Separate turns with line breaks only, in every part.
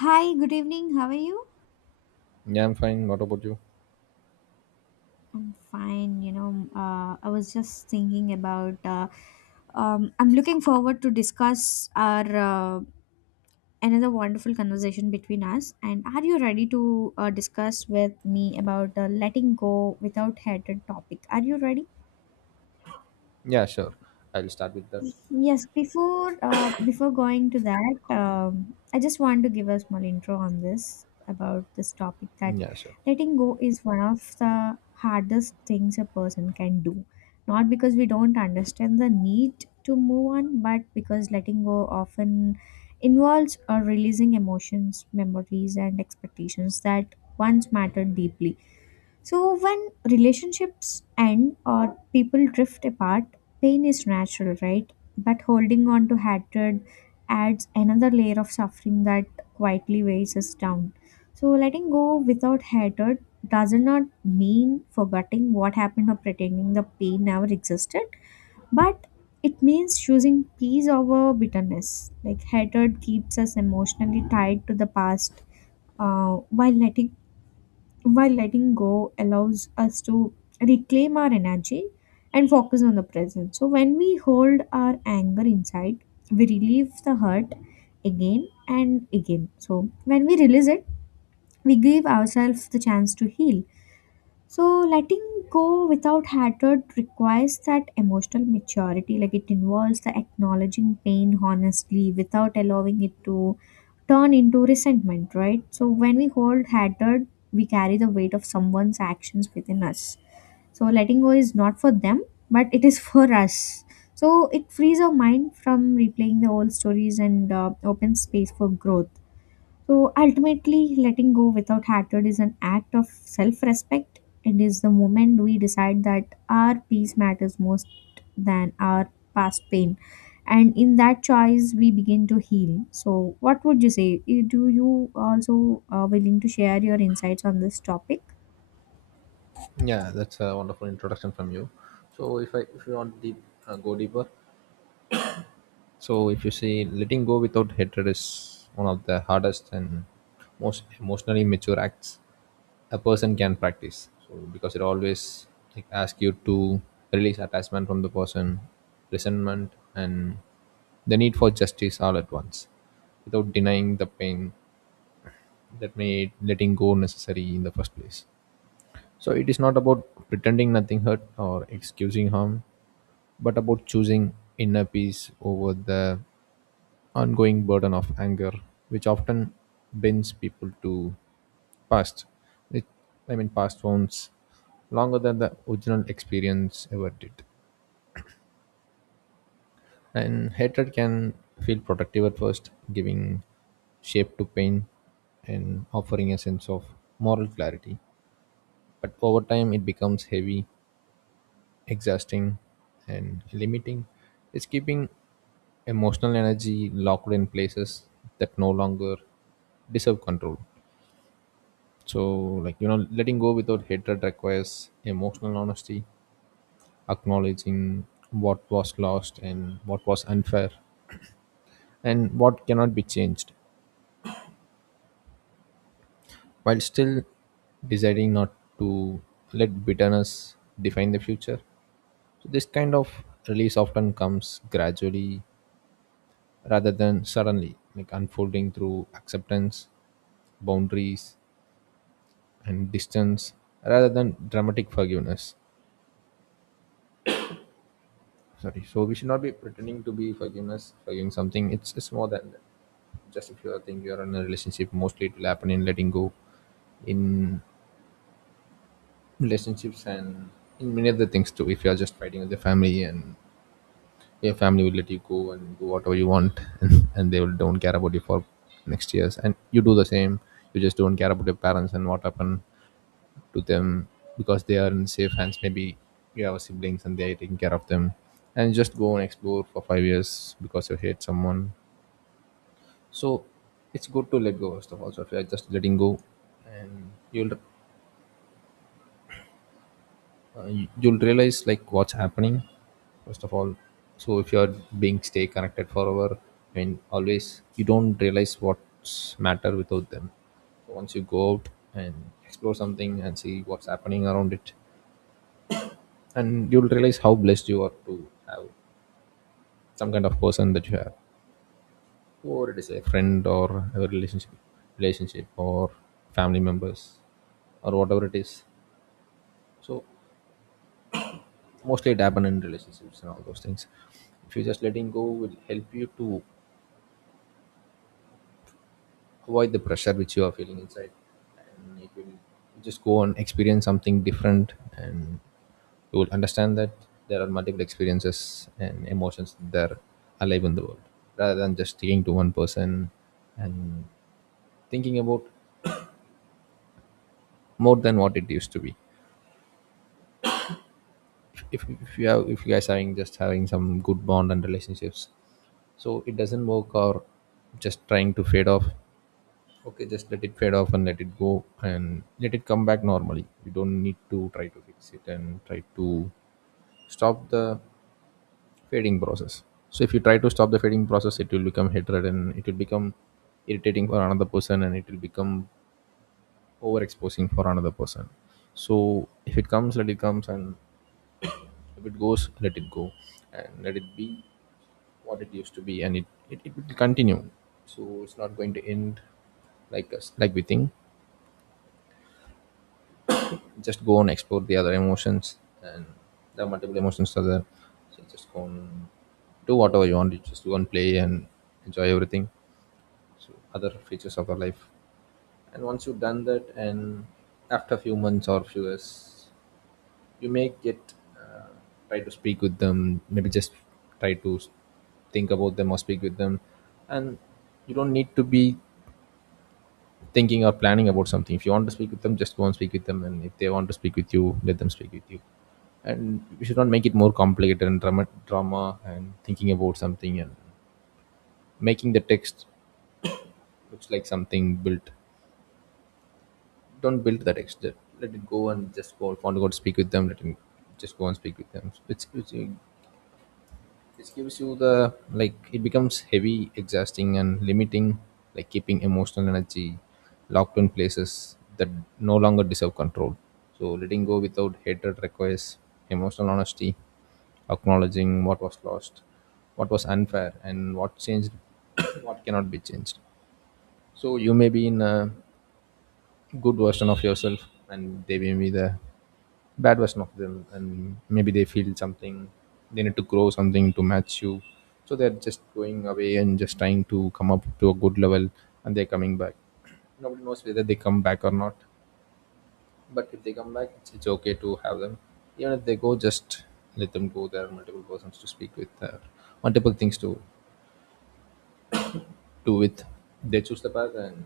Hi, good evening. How are you?
Yeah, I'm fine. What about you?
I'm fine. I was just thinking about. I'm looking forward to discuss our another wonderful conversation between us. And are you ready to discuss with me about letting go without hatred topic? Are you ready?
Yeah, sure. I'll start with that.
Yes, before going to that, I just want to give a small intro on this about this topic that
Yeah, sure.
letting go is one of the hardest things a person can do. Not because we don't understand the need to move on, but because letting go often involves releasing emotions, memories, and expectations that once mattered deeply. So, when relationships end or people drift apart, pain is natural, right? But holding on to hatred adds another layer of suffering that quietly weighs us down. So, letting go without hatred does not mean forgetting what happened or pretending the pain never existed, but it means choosing peace over bitterness. Like, hatred keeps us emotionally tied to the past. Uh, while letting while letting go allows us to reclaim our energy and focus on the present. So, when we hold our anger inside, we relieve the hurt again and again. So, when we release it, we give ourselves the chance to heal. So letting go without hatred requires that emotional maturity. Like it involves the acknowledging pain honestly without allowing it to turn into resentment, right? So when we hold hatred, we carry the weight of someone's actions within us. So letting go is not for them, but it is for us. So it frees our mind from replaying the old stories and opens space for growth. So ultimately, letting go without hatred is an act of self respect. It is the moment we decide that our peace matters most than our past pain. And in that choice, we begin to heal. So, what would you say? Eh, do you also willing to share your insights on this topic?
Yeah, that's a wonderful introduction from you. So, if you want deep go deeper, so if you see letting go without hatred is one of the hardest and most emotionally mature acts a person can practice. So, because it always, like, asks you to release attachment from the person, resentment, and the need for justice all at once, without denying the pain that made letting go necessary in the first place. So it is not about pretending nothing hurt or excusing harm, but about choosing inner peace over the ongoing burden of anger, which often binds people to past. It, I mean, past wounds longer than the original experience ever did. And hatred can feel protective at first, giving shape to pain and offering a sense of moral clarity. But over time, it becomes heavy, exhausting, and limiting. It's keeping emotional energy locked in places that no longer deserve control. So, like, letting go without hatred requires emotional honesty, acknowledging what was lost, and what was unfair, and what cannot be changed, while still deciding not to let bitterness define the future. So this kind of release often comes gradually rather than suddenly, like unfolding through acceptance, boundaries, and distance, rather than dramatic forgiveness. Sorry, so we should not be pretending to be forgiveness forgiving something. It's more than that. Just, if you are think you are in a relationship, mostly it will happen in letting go, in relationships, and in many other things too. If you are just fighting with your family, and your family will let you go and do whatever you want and they will don't care about you for next years, and you do the same. You just don't care about your parents and what happened to them because they are in safe hands. Maybe you have siblings and they are taking care of them, and just go and explore for 5 years because you hate someone. So it's good to let go of stuff. Also, if you are just letting go, and you'll realize like what's happening first of all. So if you are being stay connected forever, I mean always, you don't realize what's matter without them. So once you go out and explore something and see what's happening around it, and you'll realize how blessed you are to have some kind of person that you have, or it is a friend, or a relationship, or family members, or whatever it is. So mostly it happen in relationships and all those things. If you just letting go will help you to avoid the pressure which you are feeling inside, and it will just go and experience something different, and you will understand that there are multiple experiences and emotions that are alive in the world, rather than just sticking to one person and thinking about more than what it used to be. If you guys are having some good bond and relationships, so it doesn't work, or just trying to fade off. Okay, just let it fade off and let it go and let it come back normally. You don't need to try to fix it and try to stop the fading process. So if you try to stop the fading process, it will become hatred, and it will become irritating for another person, and it will become overexposing for another person. So if it comes, let it comes, and if it goes, let it go, and let it be what it used to be, and it will continue. So it's not going to end like us, like we think. Just go and explore the other emotions, and there are multiple emotions are there. So just go and do whatever you want. You just go and play and enjoy everything, so other features of our life. And once you've done that, and after a few months or few years, you may get uh, try to speak with them, maybe just try to s- think about them or speak with them. And you don't need to be thinking or planning about something. If you want to speak with them, just go and speak with them. And if they want to speak with you, let them speak with you. And we should not make it more complicated and drama and thinking about something and making the text looks like something built. Don't build the text. Just let it go and just go. If you want to go to speak with them, let him just go and speak with them. This gives you the, like, it becomes heavy, exhausting, and limiting, like keeping emotional energy locked in places that no longer deserve control. So letting go without hatred requires emotional honesty, acknowledging what was lost, what was unfair, and what changed, what cannot be changed. So you may be in a good version of yourself, and they may be the bad version of them, and maybe they feel something, they need to grow something to match you. So they're just going away and just trying to come up to a good level, and they're coming back. Nobody knows whether they come back or not, but if they come back, it's okay to have them. Even if they go, just let them go. There are multiple persons to speak with, there are multiple things to do with. They choose the path, and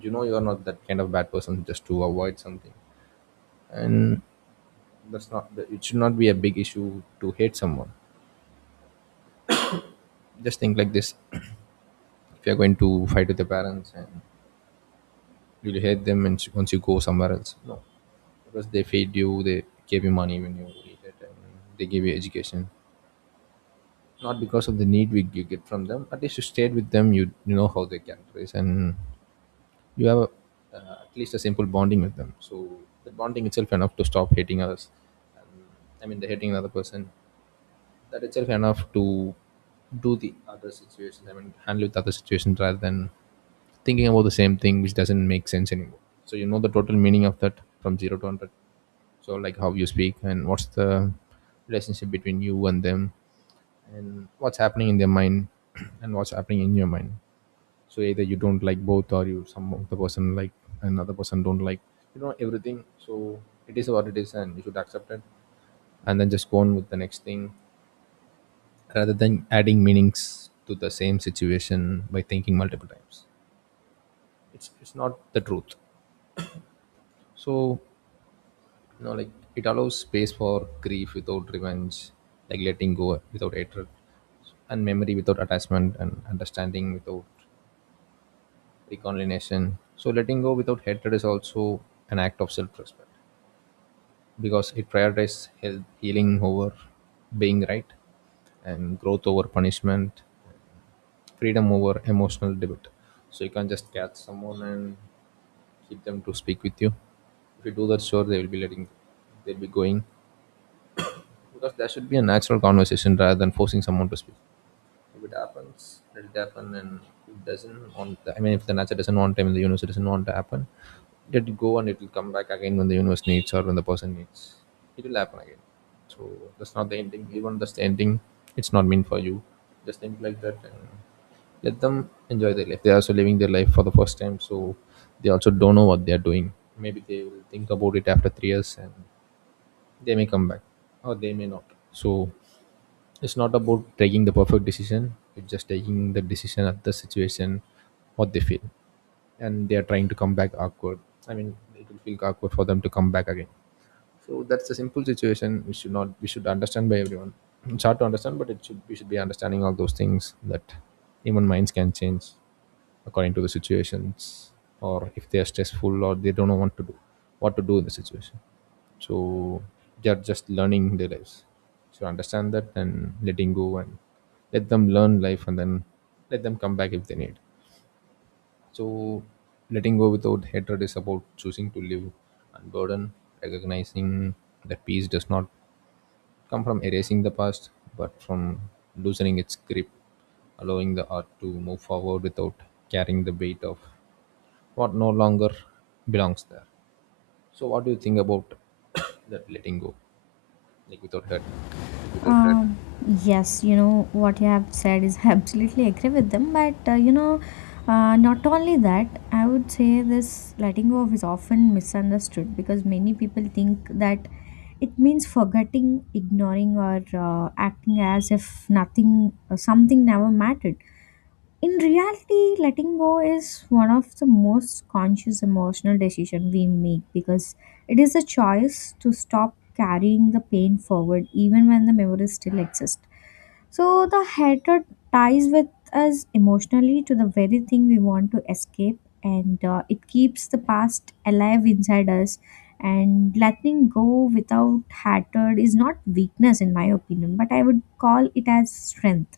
you know, you're not that kind of bad person just to avoid something. And that's not, it should not be a big issue to hate someone. Just think like this: if you're going to fight with your parents and you'll hate them, and once you go somewhere else, no, because they feed you, they gave you money when you needed, and they gave you education. Not because of the need we you get from them. At least you stayed with them. You know how they characterize, and you have at least a simple bonding with them. So the bonding itself enough to stop hating others. And, I mean, the hating another person, that itself enough to do the other situations. I mean, handle with other situations, rather than thinking about the same thing, which doesn't make sense anymore. So you know the total meaning of that from zero to hundred. So like how you speak, and what's the relationship between you and them, and what's happening in their mind, and what's happening in your mind. So either you don't like both, or you some of the person like another person don't like. You know everything. So it is what it is, and you should accept it, and then just go on with the next thing, rather than adding meanings to the same situation by thinking multiple times. It's not the truth. So, you know, like, it allows space for grief without revenge, like letting go without hatred, and memory without attachment, and understanding without reconciliation. So letting go without hatred is also an act of self-respect, because it prioritizes healing over being right, and growth over punishment, freedom over emotional debate. So you can't just catch someone and keep them to speak with you. If you do that, sure, they'll be going, because there should be a natural conversation rather than forcing someone to speak. If it happens, it'll happen, and if it doesn't want. I mean, if the nature doesn't want, time in the universe, doesn't want to happen. Let it go, and it will come back again when the universe needs or when the person needs. It will happen again. So that's not the ending. Even that's the ending, it's not meant for you. Just think like that and let them enjoy their life. They are also living their life for the first time, so they also don't know what they are doing. Maybe they will think about it after 3 years, and they may come back or they may not. So it's not about taking the perfect decision, it's just taking the decision at the situation what they feel. And they are trying to come back awkward. I mean, it will feel awkward for them to come back again, so that's a simple situation we should not we should understand by everyone. It's hard to understand, but it should we should be understanding all those things, that human minds can change according to the situations, or if they are stressful or they don't know what to do, what to do in the situation. So they are just learning their lives, so understand that and letting go, and let them learn life and then let them come back if they need. So, letting go without hatred is about choosing to live unburdened, recognizing that peace does not come from erasing the past, but from loosening its grip, allowing the art to move forward without carrying the weight of what no longer belongs there. So, what do you think about that letting go, like without hatred?
Exactly. Yes, you know what you have said is, absolutely agree with them, but not only that, I would say this letting go of is often misunderstood because many people think that it means forgetting, ignoring, or uh, acting as if nothing, something never mattered. In reality, letting go is one of the most conscious emotional decision we make because it is a choice to stop carrying the pain forward even when the memories still exist. So the hatred ties with us emotionally to the very thing we want to escape, and it keeps the past alive inside us. And letting go without hatred is not weakness, in my opinion, but I would call it as strength,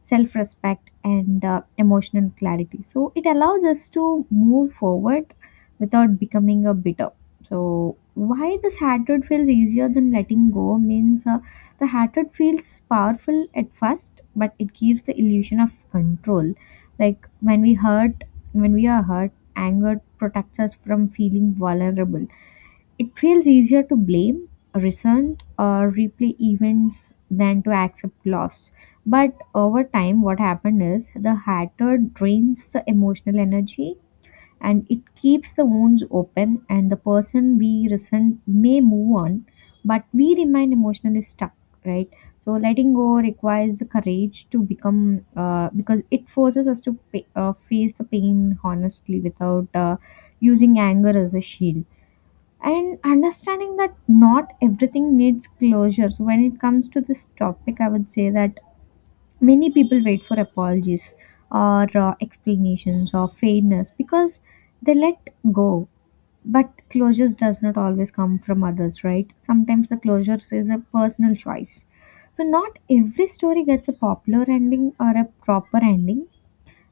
self respect, and emotional clarity. So it allows us to move forward without becoming a bitter. So, why this hatred feels easier than letting go means, the hatred feels powerful at first, but it gives the illusion of control. Like when we hurt, when we are hurt, anger protects us from feeling vulnerable. It feels easier to blame, resent, or replay events than to accept loss. But over time, what happened is the hatter drains the emotional energy and it keeps the wounds open, and the person we resent may move on, but we remain emotionally stuck, right? So letting go requires the courage to become, because it forces us to pa face the pain honestly without using anger as a shield and understanding that not everything needs closures. When it comes to this topic, I would say that many people wait for apologies or explanations or fairness because they let go, but closures does not always come from others. Right, sometimes the closures is a personal choice. So not every story gets a popular ending or a proper ending,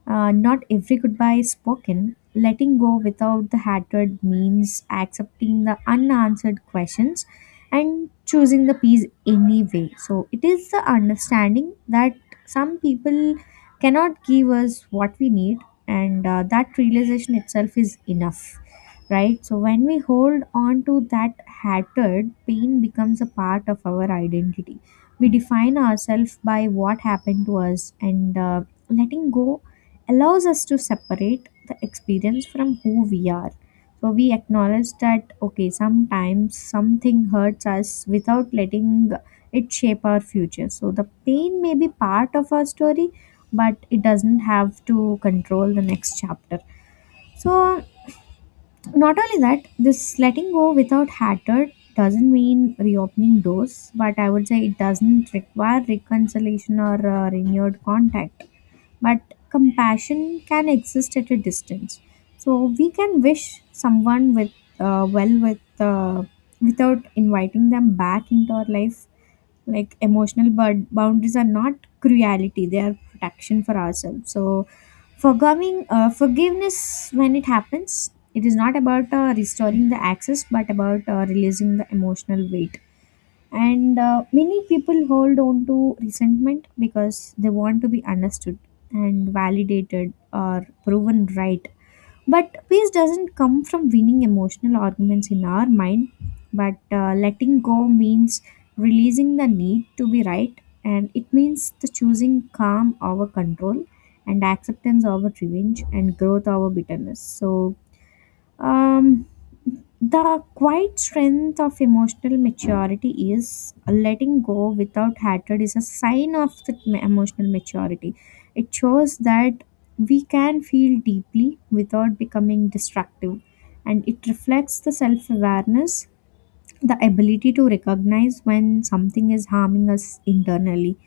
not every goodbye is spoken. Letting go without the hatred means accepting the unanswered questions and choosing the peace anyway. So it is the understanding that some people cannot give us what we need, and that realization itself is enough. Right, so when we hold on to that hatred, pain becomes a part of our identity. We define ourselves by what happened to us, and letting go allows us to separate the experience from who we are. So we acknowledge that, okay, sometimes something hurts us without letting it shape our future. So the pain may be part of our story, but it doesn't have to control the next chapter. So, not only that, this letting go without hatred doesn't mean reopening doors, but I would say it doesn't require reconciliation or renewed contact, but compassion can exist at a distance. So we can wish someone with, uh, well with uh, without inviting them back into our life. Like emotional boundaries are not cruelty; they are protection for ourselves. So forgiving forgiveness when it happens, it is not about restoring the access, but about releasing the emotional weight. And many people hold on to resentment because they want to be understood and validated or proven right, but peace doesn't come from winning emotional arguments in our mind. But letting go means releasing the need to be right, and it means the choosing calm over control, and acceptance over revenge, and growth over bitterness. Um the quiet strength of emotional maturity is letting go without hatred is a sign of the emotional maturity. It shows that we can feel deeply without becoming destructive, and it reflects the self awareness, the ability to recognize when something is harming us internally.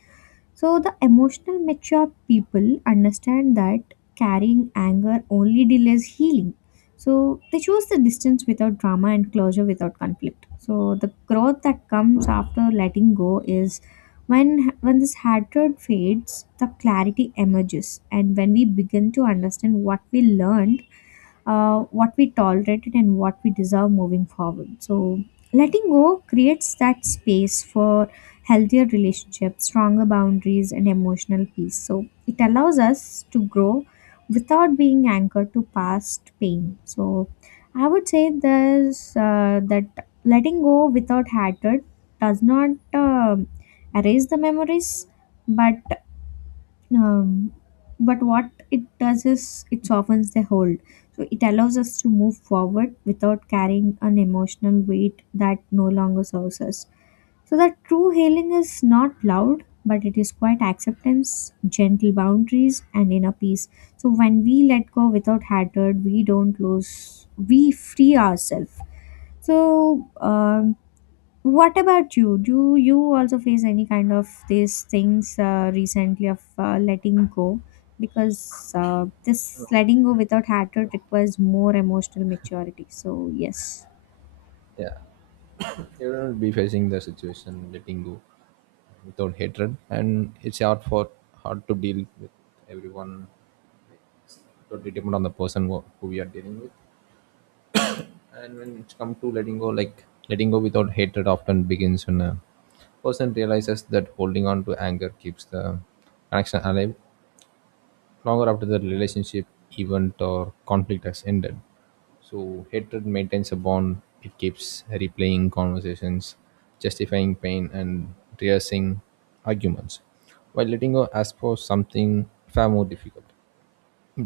So the emotional mature people understand that carrying anger only delays healing. So they choose the distance without drama and closure without conflict. So the growth that comes after letting go is when this hatred fades, the clarity emerges, and when we begin to understand what we learn, what we tolerated, and what we deserve moving forward. So, letting go creates that space for healthier relationships, stronger boundaries, and emotional peace. So, it allows us to grow without being anchored to past pain. So, I would say there's that letting go without hatred does not erase the memories, but um, but what it does is it softens the hold. So it allows us to move forward without carrying an emotional weight that no longer serves us. So that true healing is not loud, but it is quite acceptance, gentle boundaries, and inner peace. So when we let go without hatred, we don't lose, we free ourselves. So, what about you? Do you also face any kind of these things recently of letting go? Because this letting go without hatred requires more emotional maturity. So, yes.
Yeah, you will be facing the situation letting go without hatred, and it's hard for hard to deal with everyone. Totally depend on the person who we are dealing with. And when it comes to letting go, like letting go without hatred often begins when a person realizes that holding on to anger keeps the connection alive longer after the relationship, event, or conflict has ended. So hatred maintains a bond. It keeps replaying conversations, justifying pain, and rehearsing arguments, while letting go asks for something far more difficult: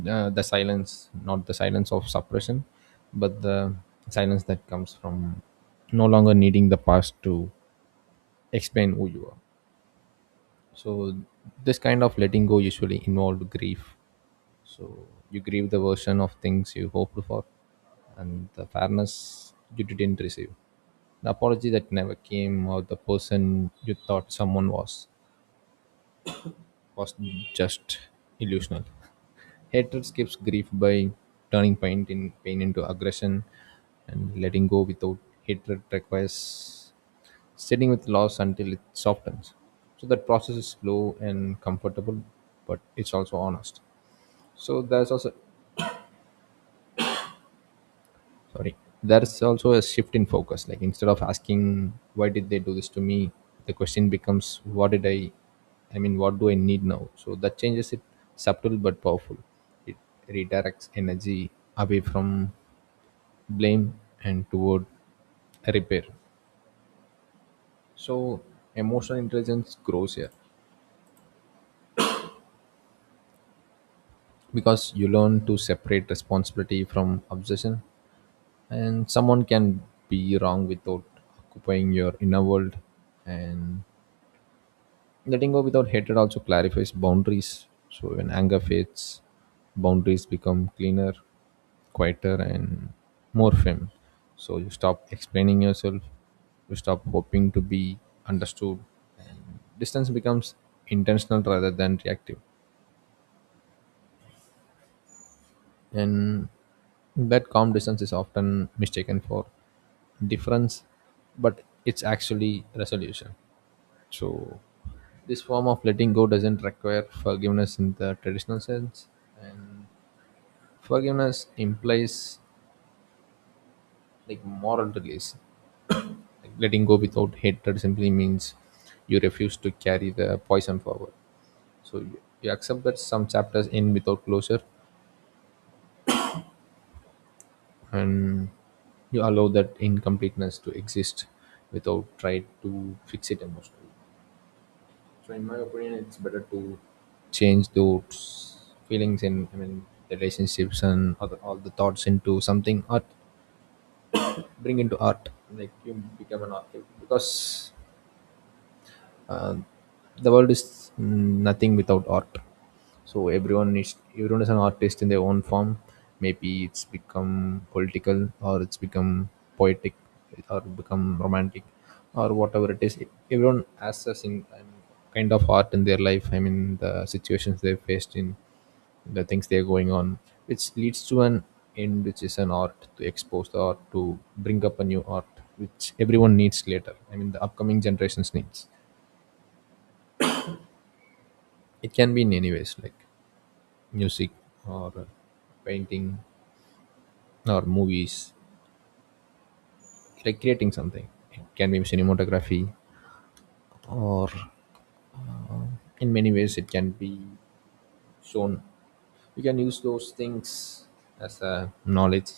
the silence, not the silence of suppression, but the silence that comes from no longer needing the past to explain who you are. So this kind of letting go usually involved grief. So you grieve the version of things you hoped for and the fairness you didn't receive, the apology that never came, or the person you thought someone was was just illusional. Hatred escapes grief by turning pain into aggression, and letting go without hatred requires sitting with loss until it softens. So that process is slow and comfortable, but it's also honest. So there's also, sorry, there's also a shift in focus. Like, instead of asking why did they do this to me, the question becomes what did what do I need now? So that changes it, subtle but powerful. It redirects energy away from blame and toward repair. So emotional intelligence grows here because you learn to separate responsibility from obsession, and someone can be wrong without occupying your inner world. And letting go without hatred also clarifies boundaries. So when anger fades, boundaries become cleaner, quieter, and more firm. So you stop explaining yourself, you stop hoping to be understood, and distance becomes intentional rather than reactive. And that calm distance is often mistaken for difference, but it's actually resolution. So this form of letting go doesn't require forgiveness in the traditional sense, and forgiveness implies like moral release. Like letting go without hatred simply means you refuse to carry the poison forward. So you accept that some chapters end without closure, and you allow that incompleteness to exist without trying to fix it emotionally. So in my opinion, it's better to change those feelings, and I mean relationships and all the thoughts into something art. Bring into art, like you become an artist because uh, the world is nothing without art. So everyone is an artist in their own form. Maybe it's become political, or it's become poetic, or become romantic, or whatever it is. Everyone has a kind of art in their life. I mean, the situations they've faced in the things they're going on, which leads to an end, which is an art to expose the art, to bring up a new art, which everyone needs later. I mean, the upcoming generations needs. It can be in any ways, like music, or painting, or movies, like creating something. It can be cinematography or uh, in many ways it can be shown. You can use those things as a knowledge.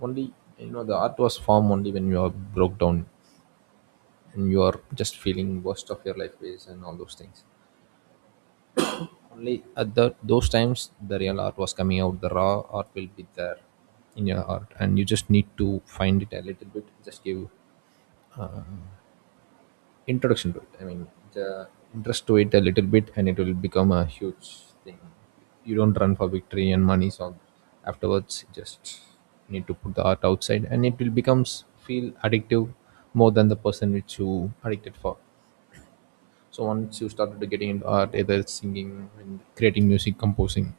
Only you know the art was formed only when you are broke down and you are just feeling worst of your life ways and all those things. Only at that those times the real art was coming out. The raw art will be there in your art, and you just need to find it a little bit. Just give introduction to it. I mean, the interest to it a little bit, and it will become a huge thing. You don't run for victory and money, so afterwards you just need to put the art outside, and it will becomes feel addictive more than the person which you addicted for. So once you started to getting into art, either singing, and creating music, composing,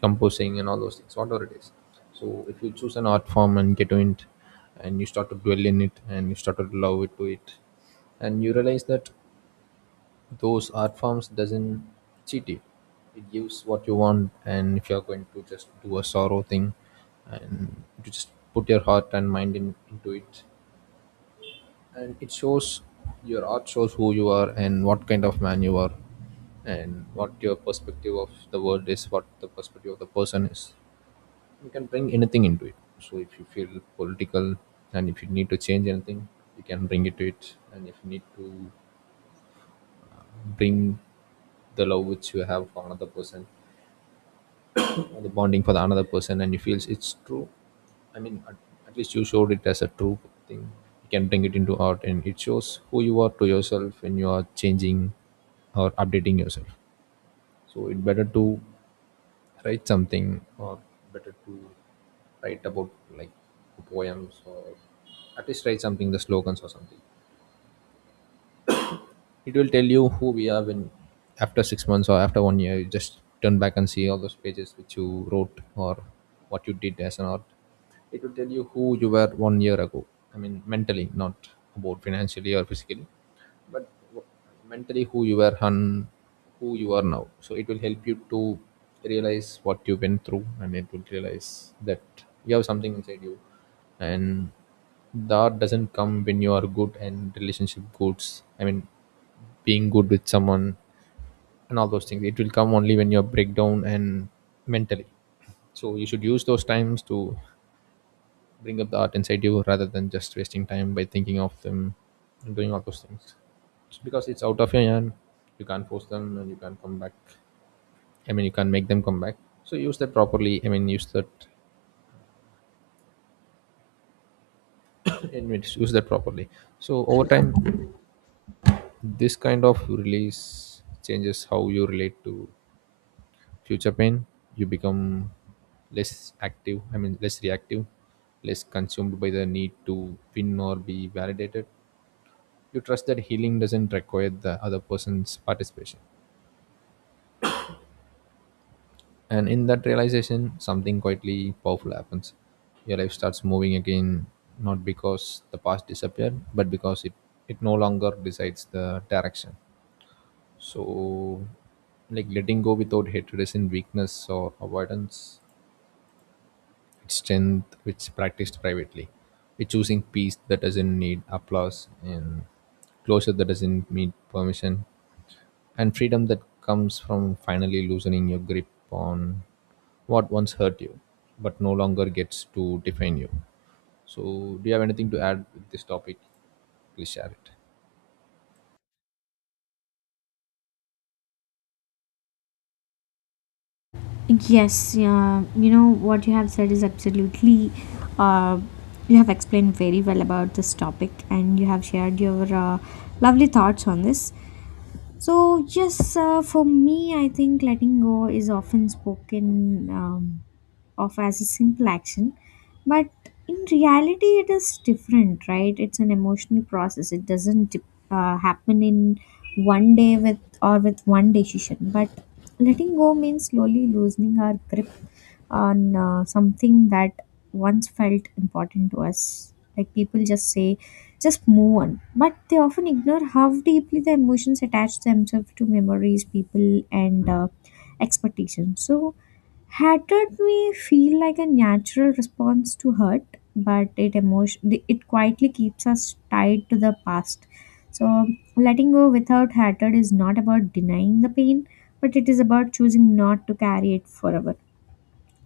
composing and all those things, whatever it is. So if you choose an art form and get to it, and you start to dwell in it and you start to love it to it, and you realize that those art forms doesn't cheat you, it gives what you want. And if you're going to just do a sorrow thing, and you just put your heart and mind into it, and it shows. Your art shows who you are and what kind of man you are, and what your perspective of the world is, what the perspective of the person is. You can bring anything into it. So if you feel political and if you need to change anything, you can bring it to it. And if you need to bring the love which you have for another person, or the bonding for the another person, and you feel it's true. I mean, at least you showed it as a true thing. You can bring it into art, and it shows who you are to yourself when you are changing or updating yourself. So it's better to write something, or better to write about, like, poems, or at least write something, the slogans or something. It will tell you who we are when, after 6 months or after 1 year, you just turn back and see all those pages which you wrote or what you did as an art. It will tell you who you were 1 year ago. I mean mentally, not about financially or physically, but w- mentally who you were and who you are now. So it will help you to realize what you went through, and it will realize that you have something inside you, and that doesn't come when you are good and relationship goods. I mean, being good with someone and all those things, it will come only when you're breakdown and mentally. So you should use those times to bring up the art inside you rather than just wasting time by thinking of them and doing all those things. It's because it's out of your hand, you can't force them and you can't come back. I mean, you can't make them come back. So use that properly. I mean, use that in which use that properly. So over time, this kind of release changes how you relate to future pain. You become less active I mean less reactive, less consumed by the need to win or be validated. You trust that healing doesn't require the other person's participation, and in that realization something quietly powerful happens. Your life starts moving again, not because the past disappeared, but because it no longer decides the direction. So, like letting go without hatred is in weakness or avoidance, it's strength which practiced privately. It's choosing peace that doesn't need applause, and closure that doesn't need permission, and freedom that comes from finally loosening your grip on what once hurt you but no longer gets to define you. So, do you have anything to add with this topic? Please share it.
Yes, yeah, you know what you have said is absolutely. Uh, you have explained very well about this topic, and you have shared your lovely thoughts on this. So, yes, for me, I think letting go is often spoken of as a simple action, but in reality, it is different, right? It's an emotional process. It doesn't happen in one day with or with one decision. But letting go means slowly loosening our grip on something that once felt important to us. Like people just say just move on. But they often ignore how deeply the emotions attach themselves to memories, people, and expectations. So, hatred may feel like a natural response to hurt, but it emotion it quietly keeps us tied to the past. So, letting go without hatred is not about denying the pain, but it is about choosing not to carry it forever.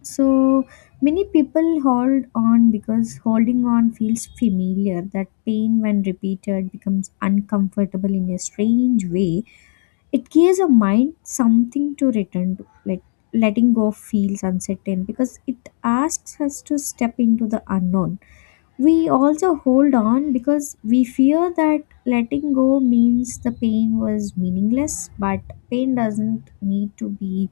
So many people hold on because holding on feels familiar. That pain, when repeated, becomes uncomfortable in a strange way. It gives a mind something to return to. Like letting go feels uncertain because it asks us to step into the unknown. We also hold on because we fear that letting go means the pain was meaningless, but pain doesn't need to be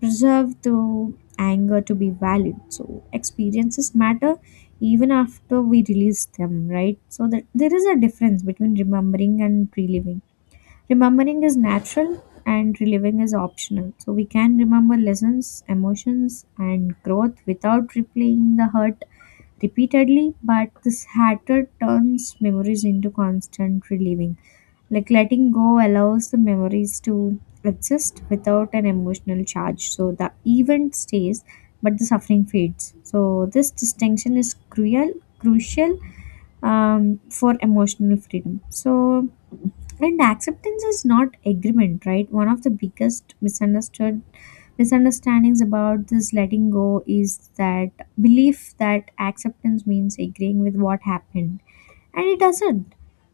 preserved through anger to be valid. So, experiences matter even after we release them, right? So, that there is a difference between remembering and reliving. Remembering is natural and reliving is optional. So, we can remember lessons, emotions, and growth without replaying the hurt repeatedly, but this hatred turns memories into constant reliving. Like letting go allows the memories to exist without an emotional charge. So the event stays, but the suffering fades. So this distinction is cruel, crucial, for emotional freedom. So, and acceptance is not agreement, right? One of the biggest misunderstood misunderstandings about this letting go is that belief that acceptance means agreeing with what happened, and it doesn't.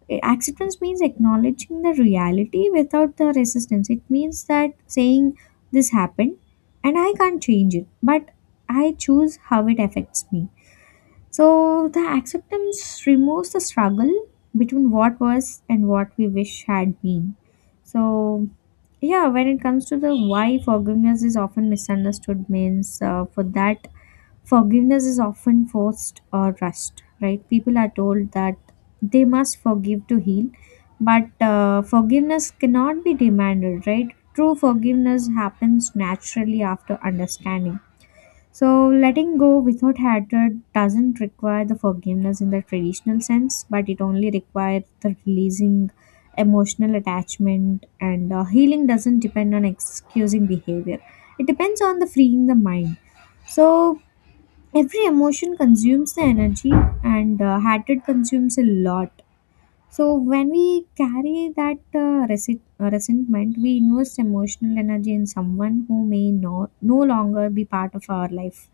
Acceptance means acknowledging the reality without the resistance. It means that saying this happened and I can't change it, but I choose how it affects me. So the acceptance removes the struggle between what was and what we wish had been. So yeah, when it comes to the why forgiveness is often misunderstood means, for that forgiveness is often forced or rushed, right? People are told that they must forgive to heal, but forgiveness cannot be demanded, right? True forgiveness happens naturally after understanding. So, letting go without hatred doesn't require the forgiveness in the traditional sense, but it only requires the releasing emotional attachment, and healing doesn't depend on excusing behavior. It depends on the freeing the mind. So, every emotion consumes the energy, and hatred consumes a lot. So when we carry that resentment, we invest emotional energy in someone who may no longer be part of our life.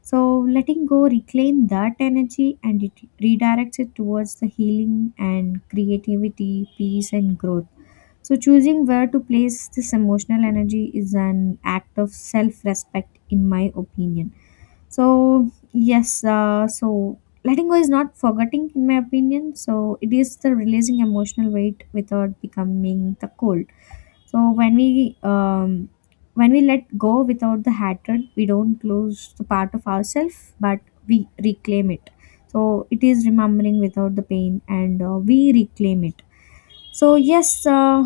So letting go reclaim that energy and it redirects it towards the healing and creativity, peace and growth. So choosing where to place this emotional energy is an act of self-respect in my opinion. So yes, so letting go is not forgetting, in my opinion. So it is the releasing emotional weight without becoming the cold. So when we let go without the hatred, we don't lose the part of ourselves, but we reclaim it. So it is remembering without the pain, and we reclaim it. So yes,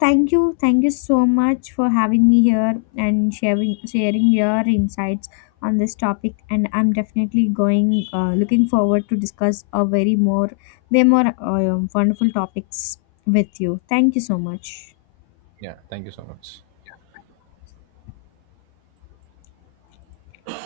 thank you so much for having me here and sharing your insights on this topic. And I'm definitely going looking forward to discuss a very more way more wonderful topics with you. Thank you so much.
Yeah, thank you so much.